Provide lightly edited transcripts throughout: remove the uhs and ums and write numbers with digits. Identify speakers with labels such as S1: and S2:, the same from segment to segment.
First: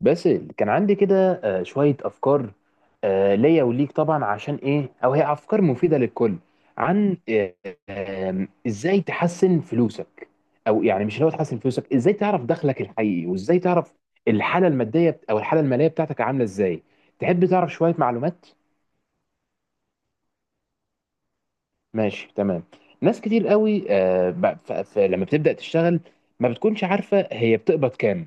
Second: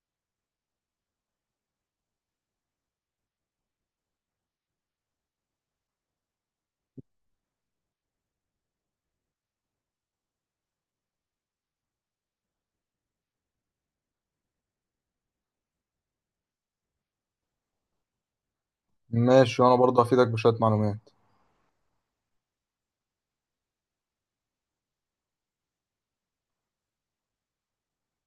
S1: بس كان عندي كده، شوية أفكار. ليا وليك طبعا، عشان إيه أو هي أفكار مفيدة للكل عن آه، آم، إزاي تحسن فلوسك. أو يعني مش لو تحسن فلوسك، إزاي تعرف دخلك الحقيقي وإزاي تعرف الحالة المادية أو الحالة المالية بتاعتك عاملة إزاي. تحب تعرف شوية معلومات.
S2: ماشي، وانا برضه هفيدك بشويه معلومات.
S1: ماشي تمام. ناس كتير قوي، لما بتبدأ تشتغل ما بتكونش عارفة هي بتقبض كام.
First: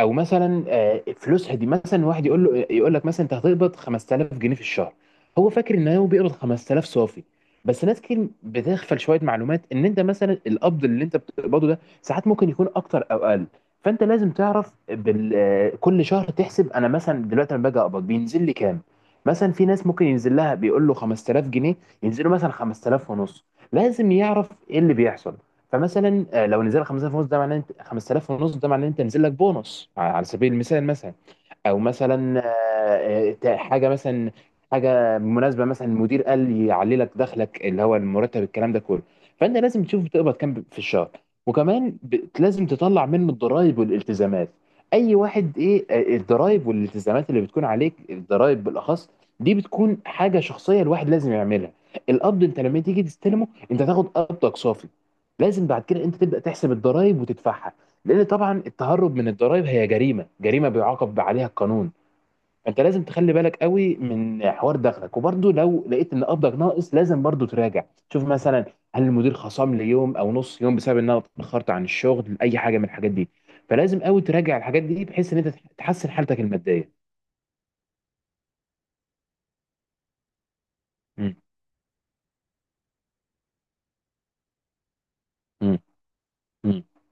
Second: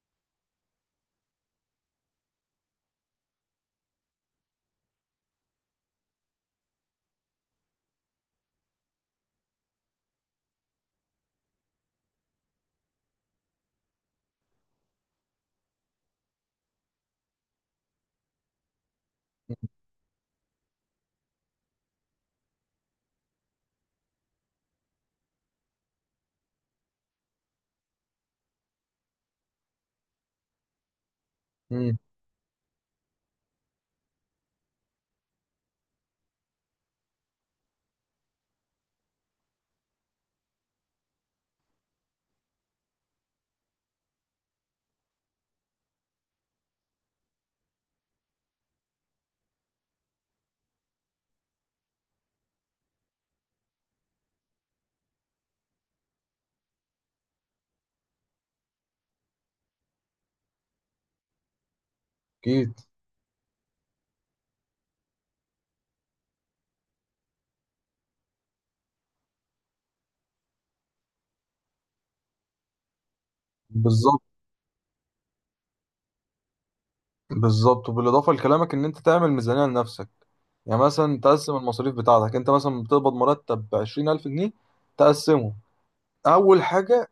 S1: او مثلا فلوسها دي، مثلا واحد يقول لك مثلا انت هتقبض 5000 جنيه في الشهر. هو فاكر ان هو بيقبض 5000 صافي. بس ناس كتير بتغفل شويه معلومات، ان انت مثلا القبض اللي انت بتقبضه ده ساعات ممكن يكون اكتر او اقل. فانت لازم تعرف بال... آه، كل شهر تحسب انا مثلا دلوقتي لما باجي اقبض بينزل لي كام. مثلا في ناس ممكن ينزل لها بيقول له 5000 جنيه، ينزلوا مثلا 5000 ونص. لازم يعرف ايه اللي بيحصل. فمثلا لو نزل 5000 ونص، ده معناه انت 5000 ونص، ده معناه انت نزل لك بونص، على سبيل المثال مثلا. او
S2: امم.
S1: مثلا حاجه مثلا، حاجه مناسبه مثلا المدير قال يعلي لك دخلك اللي هو المرتب الكلام ده كله. فانت لازم تشوف بتقبض كام في الشهر. وكمان لازم تطلع منه الضرائب والالتزامات. اي واحد ايه الضرائب والالتزامات اللي بتكون عليك، الضرائب بالاخص، دي بتكون حاجه شخصيه الواحد لازم يعملها. القبض انت لما تيجي تستلمه انت تاخد قبضك صافي. لازم بعد كده انت تبدا تحسب الضرائب وتدفعها، لان طبعا التهرب من الضرائب هي جريمه، جريمه بيعاقب عليها القانون.
S2: اكيد.
S1: فانت لازم تخلي بالك قوي من حوار دخلك. وبرده لو لقيت ان قبضك ناقص لازم برده تراجع. تشوف مثلا، هل المدير خصم لي يوم او نص يوم بسبب ان انا اتاخرت عن الشغل، اي حاجه من الحاجات دي. فلازم
S2: بالظبط.
S1: قوي تراجع الحاجات دي بحيث ان انت تحسن حالتك الماديه.
S2: بالظبط، وبالاضافه لكلامك ان انت تعمل ميزانيه لنفسك. يعني مثلا
S1: مم.
S2: تقسم المصاريف بتاعتك، انت مثلا بتقبض مرتب ب 20000 جنيه، تقسمه.
S1: مم.
S2: اول
S1: مم.
S2: حاجه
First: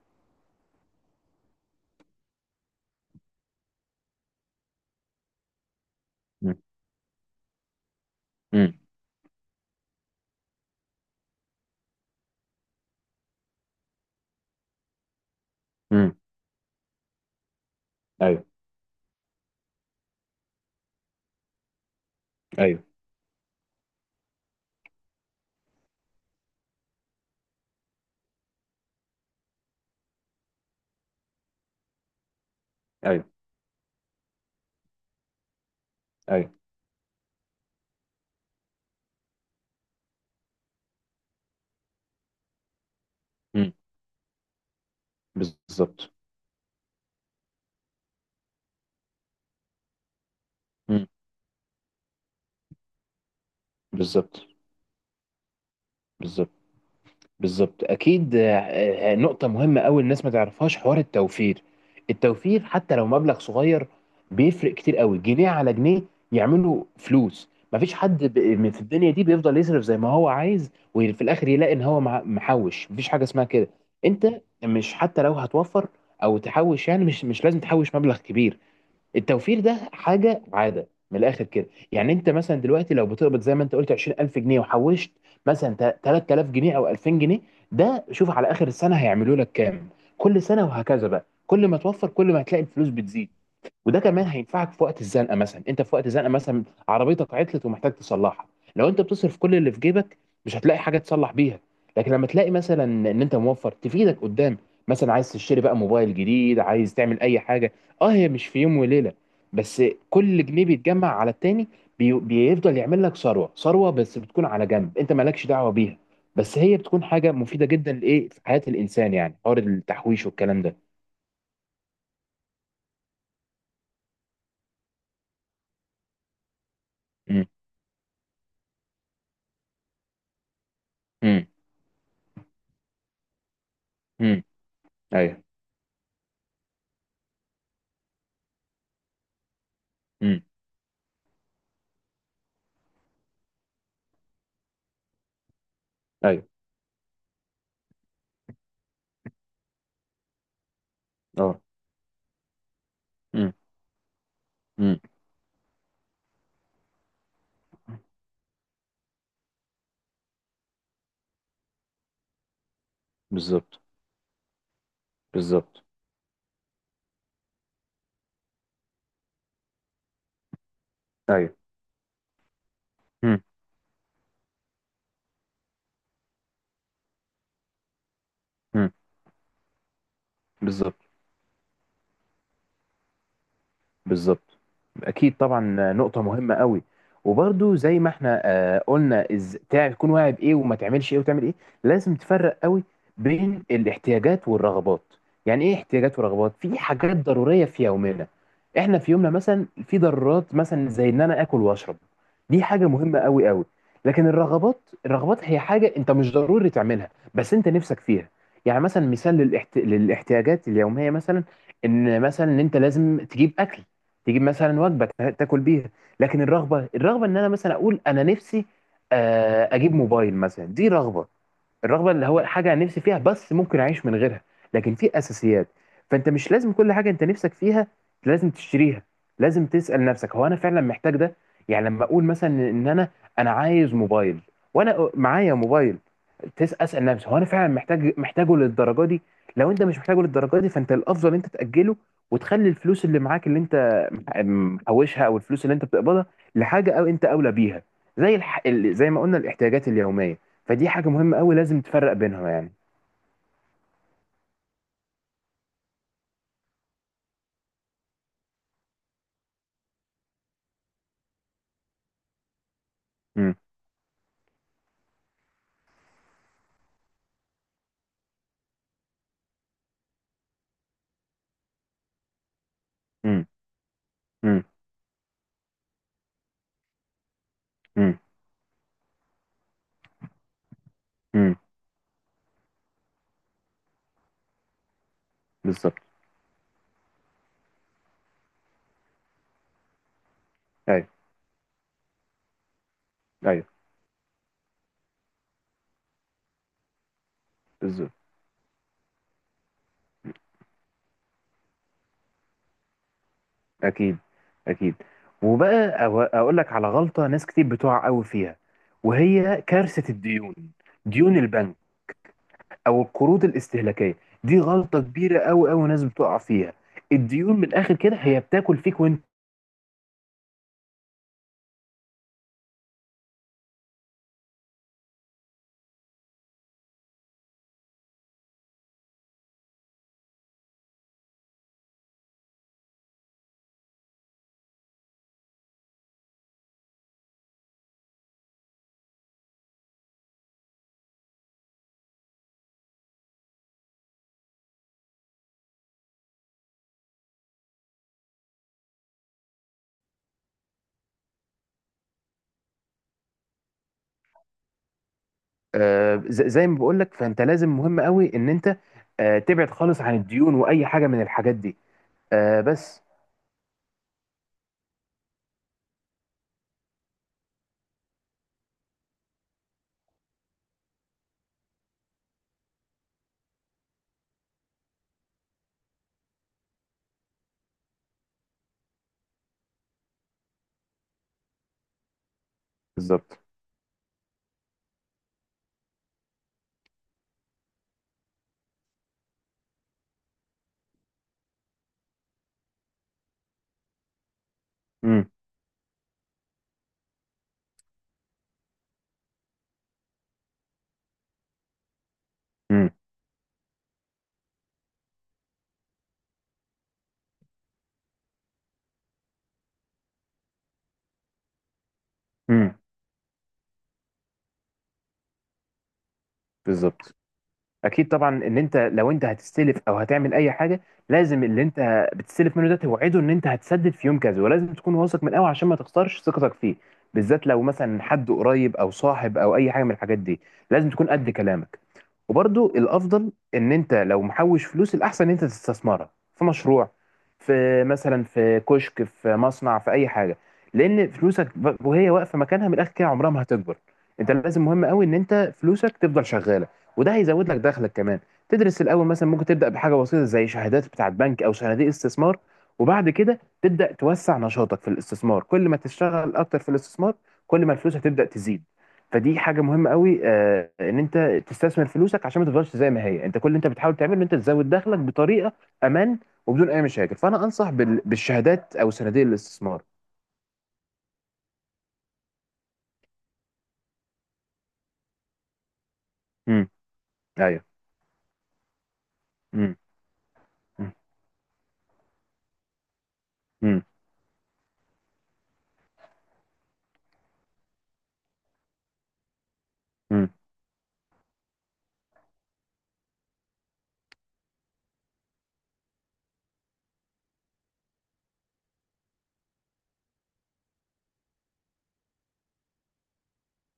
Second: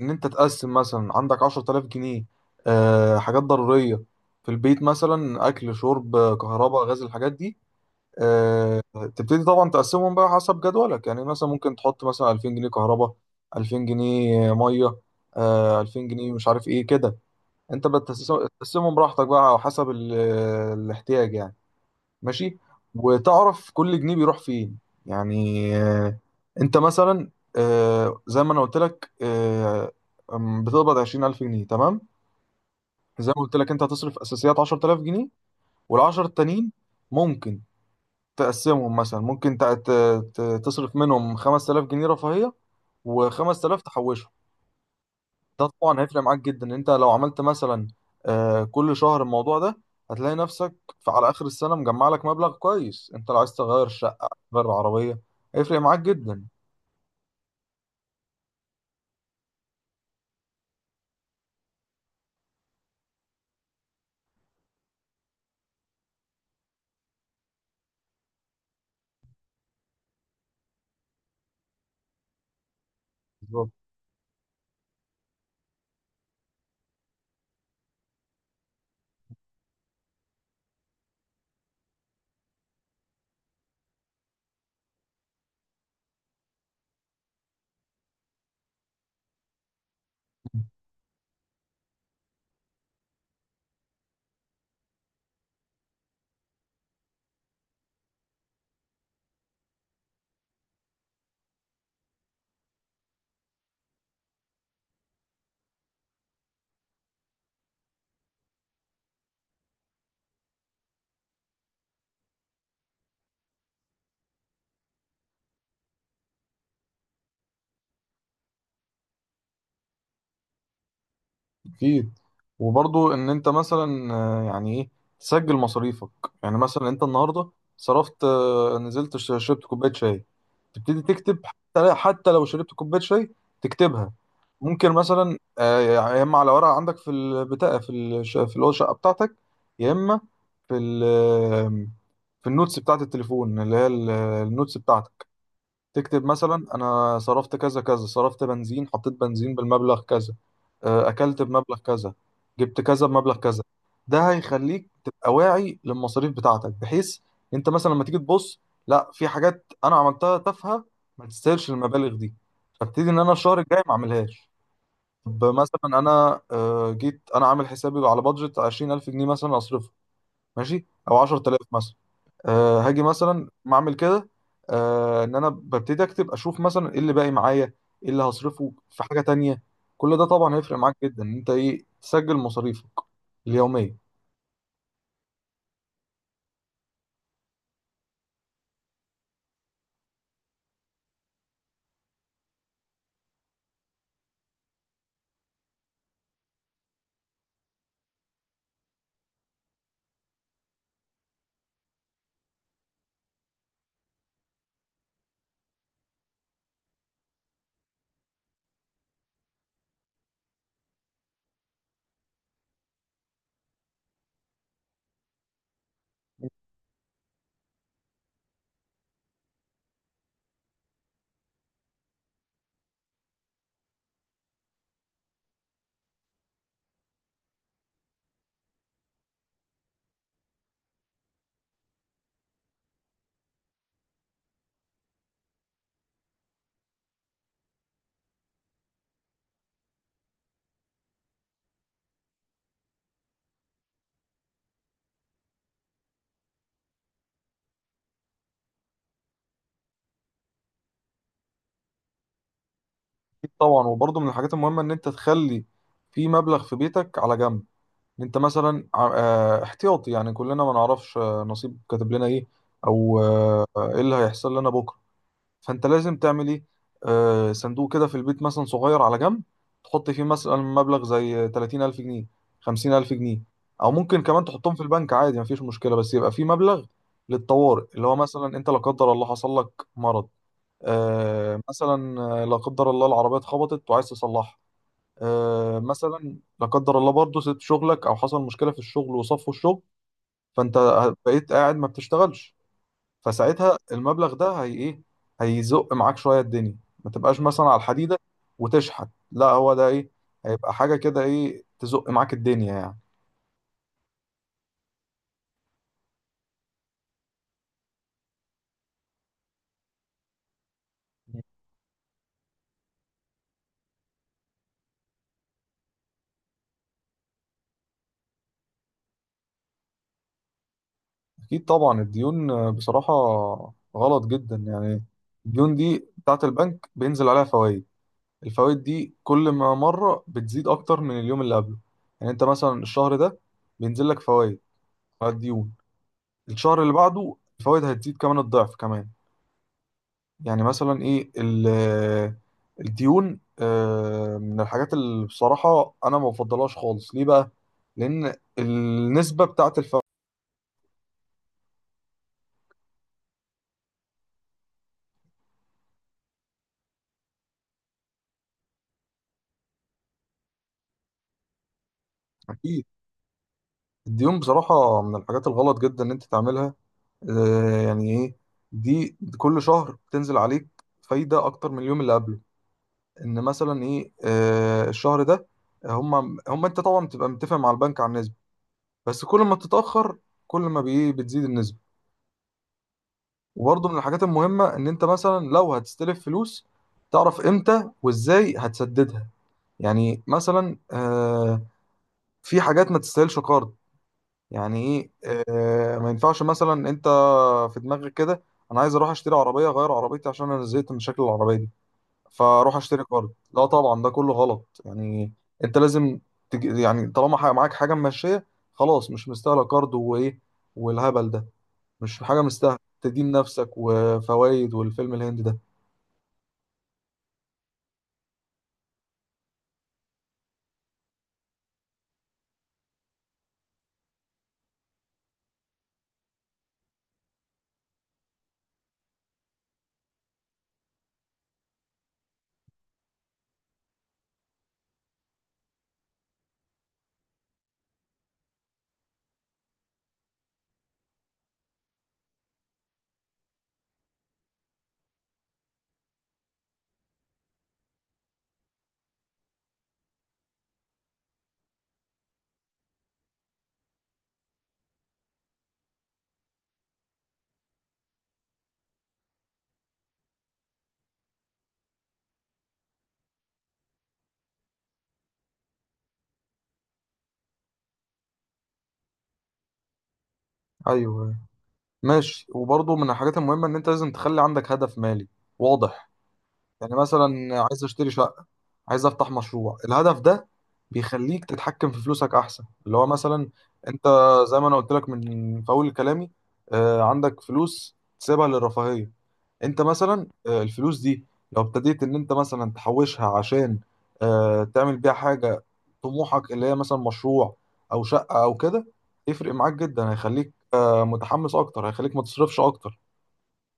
S2: ان انت تقسم مثلا عندك 10000 جنيه حاجات ضروريه في البيت، مثلا اكل شرب
S1: مم.
S2: كهرباء غاز الحاجات دي.
S1: مم.
S2: آه، تبتدي طبعا تقسمهم بقى حسب جدولك. يعني مثلا ممكن تحط مثلا 2000 جنيه كهرباء، 2000 جنيه ميه، 2000
S1: مم.
S2: جنيه مش عارف ايه كده. انت
S1: ايوه.
S2: بتقسمهم براحتك بقى على حسب الاحتياج يعني. ماشي.
S1: ايوه.
S2: وتعرف كل جنيه بيروح فين. يعني انت مثلا زي ما انا قلت لك، آه، أم، بتقبض 20000 جنيه تمام. زي
S1: ايوه.
S2: ما قلت لك انت هتصرف اساسيات 10000 جنيه، وال10
S1: ايوه.
S2: التانيين ممكن تقسمهم. مثلا ممكن تصرف منهم 5000 جنيه رفاهية،
S1: مم.
S2: و5000 تحوشهم. ده طبعا
S1: بالظبط.
S2: هيفرق معاك جدا، انت لو عملت مثلا كل شهر الموضوع ده هتلاقي نفسك
S1: مم.
S2: على اخر السنة مجمع لك مبلغ كويس. انت لو عايز تغير شقة
S1: بالظبط.
S2: تغير عربية هيفرق معاك جدا.
S1: بالظبط. بالظبط. اكيد. نقطه مهمه قوي الناس ما تعرفهاش، حوار التوفير. التوفير حتى لو مبلغ صغير بيفرق كتير قوي، جنيه على جنيه يعملوا فلوس. مفيش حد من في الدنيا دي بيفضل يصرف زي ما هو عايز وفي الاخر يلاقي ان هو محوش. مفيش حاجه اسمها كده.
S2: بالظبط.
S1: انت مش، حتى لو هتوفر او تحوش، يعني مش لازم تحوش مبلغ كبير. التوفير ده حاجه عاده من الاخر كده. يعني انت مثلا دلوقتي لو بتقبض زي ما انت قلت 20000 جنيه وحوشت مثلا 3000 جنيه او 2000 جنيه، ده شوف على اخر السنه هيعملوا لك كام. كل سنه وهكذا بقى، كل ما توفر كل ما هتلاقي الفلوس بتزيد. وده كمان هينفعك في وقت الزنقه. مثلا انت في وقت الزنقه مثلا، عربيتك عطلت ومحتاج تصلحها، لو انت بتصرف كل اللي في جيبك مش هتلاقي حاجه تصلح بيها. لكن لما تلاقي مثلا ان انت موفر، تفيدك قدام. مثلا عايز تشتري بقى موبايل جديد، عايز تعمل اي حاجه. اه هي مش في يوم وليله بس، كل جنيه بيتجمع على التاني. بيفضل يعمل لك ثروه، ثروه بس بتكون على جنب انت مالكش دعوه بيها. بس هي بتكون حاجه مفيده جدا لايه في حياه الانسان، يعني حوار التحويش والكلام ده.
S2: اكيد. وبرضو ان انت مثلا يعني ايه تسجل مصاريفك. يعني مثلا انت
S1: امم.
S2: النهارده صرفت، نزلت شربت كوبايه شاي، تبتدي تكتب.
S1: امم.
S2: حتى لو شربت كوبايه شاي تكتبها.
S1: امم.
S2: ممكن مثلا
S1: ايوه.
S2: يا اما على ورقه عندك في البتاع، في في اللي هو الشقه بتاعتك. يا اما
S1: امم.
S2: في في النوتس بتاعت التليفون اللي هي النوتس بتاعتك، تكتب
S1: ايوه.
S2: مثلا انا صرفت كذا كذا. صرفت بنزين، حطيت بنزين بالمبلغ كذا، اكلت
S1: اه.
S2: بمبلغ كذا، جبت كذا بمبلغ
S1: امم.
S2: كذا. ده هيخليك
S1: امم.
S2: تبقى واعي للمصاريف بتاعتك، بحيث انت مثلا لما تيجي تبص، لا في حاجات انا عملتها تافهه ما تستاهلش المبالغ دي، فابتدي ان انا الشهر
S1: بالظبط.
S2: الجاي ما اعملهاش. طب
S1: بالظبط.
S2: مثلا انا، جيت انا عامل حسابي على بادجت 20000 جنيه مثلا اصرفه، ماشي، او
S1: ايوه.
S2: 10000 مثلا. أه هاجي
S1: امم.
S2: مثلا ما اعمل كده. أه ان انا ببتدي اكتب اشوف مثلا ايه اللي باقي معايا، ايه اللي هصرفه
S1: امم.
S2: في حاجه تانية. كل ده طبعا هيفرق معاك
S1: بالظبط.
S2: جدا ان انت ايه تسجل مصاريفك اليوميه.
S1: بالظبط. اكيد طبعا، نقطه مهمه قوي. وبرده زي ما احنا قلنا، تكون واعي بايه وما تعملش ايه وتعمل ايه. لازم تفرق قوي بين الاحتياجات والرغبات. يعني ايه احتياجات ورغبات؟ في حاجات ضروريه في يومنا، احنا في يومنا مثلا في ضرورات مثلا زي ان انا اكل واشرب، دي حاجه مهمه قوي قوي. لكن الرغبات، الرغبات هي حاجه انت مش ضروري تعملها بس انت نفسك فيها. يعني مثلا مثال للاحتياجات اليوميه، مثلا ان مثلا ان انت لازم تجيب اكل، تجيب مثلا وجبه تاكل بيها. لكن الرغبه، الرغبه ان انا مثلا اقول انا نفسي اجيب موبايل مثلا، دي رغبه. الرغبه اللي هو حاجه أنا نفسي فيها بس ممكن اعيش من غيرها. لكن في اساسيات. فانت مش لازم كل حاجه انت نفسك فيها لازم تشتريها. لازم تسال نفسك هو انا فعلا محتاج ده؟ يعني لما اقول مثلا ان انا عايز موبايل، وانا معايا موبايل، تس اسال نفسي هو انا فعلا محتاج، محتاجه للدرجه دي؟ لو انت مش محتاجه للدرجه دي فانت الافضل انت تاجله. وتخلي الفلوس اللي معاك اللي انت محوشها او الفلوس اللي انت بتقبضها لحاجه او انت اولى بيها. زي ما قلنا الاحتياجات اليوميه. فدي حاجه مهمه قوي لازم تفرق بينها يعني.
S2: أكيد طبعا. وبرضه من الحاجات المهمه ان انت تخلي في مبلغ في بيتك على جنب، ان انت مثلا أه احتياطي. يعني كلنا ما نعرفش، نصيب كاتب لنا ايه، او
S1: امم.
S2: ايه اللي هيحصل لنا بكره. فانت لازم تعمل ايه، آه صندوق كده في البيت مثلا صغير على جنب تحط فيه مثلا مبلغ زي 30000 جنيه، 50000 جنيه.
S1: امم.
S2: او ممكن كمان
S1: امم.
S2: تحطهم في البنك عادي مفيش مشكلة، بس يبقى فيه مبلغ للطوارئ. اللي هو
S1: امم.
S2: مثلا انت لا قدر الله حصل لك مرض،
S1: امم.
S2: آه مثلا لا قدر الله العربية اتخبطت وعايز تصلحها، آه
S1: بالظبط.
S2: مثلا لا قدر الله برضه سبت شغلك او حصل مشكلة في الشغل وصفوا الشغل، فانت
S1: ايوه.
S2: بقيت قاعد ما بتشتغلش. فساعتها
S1: ايوه.
S2: المبلغ ده هي ايه، هيزق معاك شويه الدنيا. ما تبقاش مثلا على
S1: بالظبط.
S2: الحديده وتشحت، لا هو ده ايه، هيبقى حاجه كده ايه تزق معاك الدنيا يعني.
S1: اكيد. اكيد. وبقى اقول لك على غلطه ناس كتير بتقع قوي فيها، وهي كارثه الديون. ديون البنك او القروض الاستهلاكيه، دي غلطه كبيره قوي قوي ناس بتقع فيها. الديون من الاخر كده هي بتاكل فيك وانت.
S2: اكيد طبعا. الديون بصراحه غلط جدا يعني. الديون دي بتاعت البنك بينزل عليها فوائد. الفوائد دي كل ما مره بتزيد اكتر من اليوم اللي قبله. يعني انت مثلا الشهر ده بينزل لك فوائد على الديون، الشهر اللي بعده الفوائد هتزيد كمان الضعف كمان. يعني مثلا ايه الديون من الحاجات اللي بصراحة انا ما بفضلهاش خالص. ليه بقى؟ لان النسبة بتاعت الفوائد.
S1: زي ما بقول لك، فانت لازم، مهم قوي ان انت تبعد خالص عن الديون واي حاجه من الحاجات دي.
S2: اكيد.
S1: بس.
S2: الديون بصراحة من الحاجات الغلط جدا ان انت تعملها. يعني ايه، دي كل شهر بتنزل عليك فايدة اكتر من اليوم اللي قبله. ان مثلا ايه الشهر ده هم هم انت طبعا بتبقى متفق مع البنك على النسبة، بس كل ما بتتأخر كل ما بتزيد النسبة.
S1: بالظبط.
S2: وبرضه من الحاجات المهمة إن أنت مثلا لو هتستلف فلوس تعرف إمتى وإزاي هتسددها. يعني مثلا في حاجات ما تستاهلش قرض. يعني إيه؟
S1: امم.
S2: ما ينفعش مثلا أنت في دماغك كده أنا عايز أروح أشتري عربية أغير عربيتي عشان أنا زهقت من شكل العربية دي، فأروح
S1: امم.
S2: أشتري قرض. لا طبعا ده كله غلط يعني. أنت لازم يعني طالما معاك حاجة ماشية خلاص، مش مستاهلة قرض وإيه والهبل ده. مش حاجة
S1: امم.
S2: مستاهلة تدين نفسك وفوائد والفيلم الهندي ده.
S1: بالظبط. اكيد طبعا، ان انت لو انت هتستلف او هتعمل اي حاجه، لازم اللي انت بتستلف منه ده توعده ان انت هتسدد في يوم كذا، ولازم تكون واثق من قوي عشان ما تخسرش ثقتك فيه. بالذات لو مثلا حد قريب او صاحب او اي حاجه من الحاجات دي، لازم تكون قد كلامك. وبرضو الافضل ان انت لو محوش فلوس، الاحسن ان انت تستثمرها في مشروع، في مثلا في كشك، في مصنع، في اي حاجه. لان فلوسك، وهي واقفه مكانها من الاخر كده، عمرها ما هتكبر. انت لازم، مهم قوي ان انت فلوسك تفضل شغاله، وده هيزود لك دخلك كمان. تدرس الاول، مثلا ممكن تبدا بحاجه بسيطه زي شهادات بتاعه بنك او صناديق استثمار. وبعد كده تبدا توسع نشاطك في الاستثمار. كل ما تشتغل اكتر في الاستثمار، كل ما الفلوس هتبدا تزيد. فدي حاجه مهمه قوي ان انت تستثمر فلوسك عشان ما تفضلش زي ما هي. انت كل اللي انت بتحاول تعمله ان انت تزود دخلك بطريقه امان وبدون اي مشاكل. فانا انصح بالشهادات او صناديق الاستثمار.
S2: ايوه. ماشي. وبرضه من الحاجات المهمه ان انت لازم تخلي عندك هدف مالي واضح.
S1: امم.
S2: يعني مثلا
S1: ايوه.
S2: عايز اشتري شقه، عايز افتح
S1: امم.
S2: مشروع. الهدف ده بيخليك تتحكم في فلوسك احسن. اللي هو مثلا
S1: امم.
S2: انت زي ما انا قلت لك من في اول كلامي، عندك فلوس تسيبها للرفاهيه. انت مثلا
S1: امم.
S2: الفلوس دي لو ابتديت ان انت مثلا تحوشها عشان تعمل بيها حاجة طموحك، اللي هي مثلا مشروع او شقة او كده، يفرق معاك جدا. هيخليك متحمس اكتر، هيخليك ما تصرفش اكتر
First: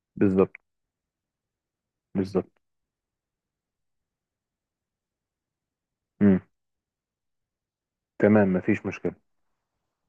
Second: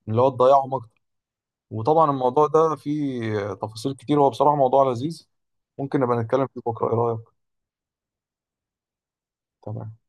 S2: اللي هو
S1: بالظبط.
S2: تضيعهم اكتر. وطبعا الموضوع
S1: بالظبط.
S2: ده فيه تفاصيل كتير، هو بصراحة موضوع لذيذ. ممكن نبقى
S1: امم.
S2: نتكلم فيه بكرة، ايه رأيك؟
S1: تمام، مفيش مشكله.
S2: تمام.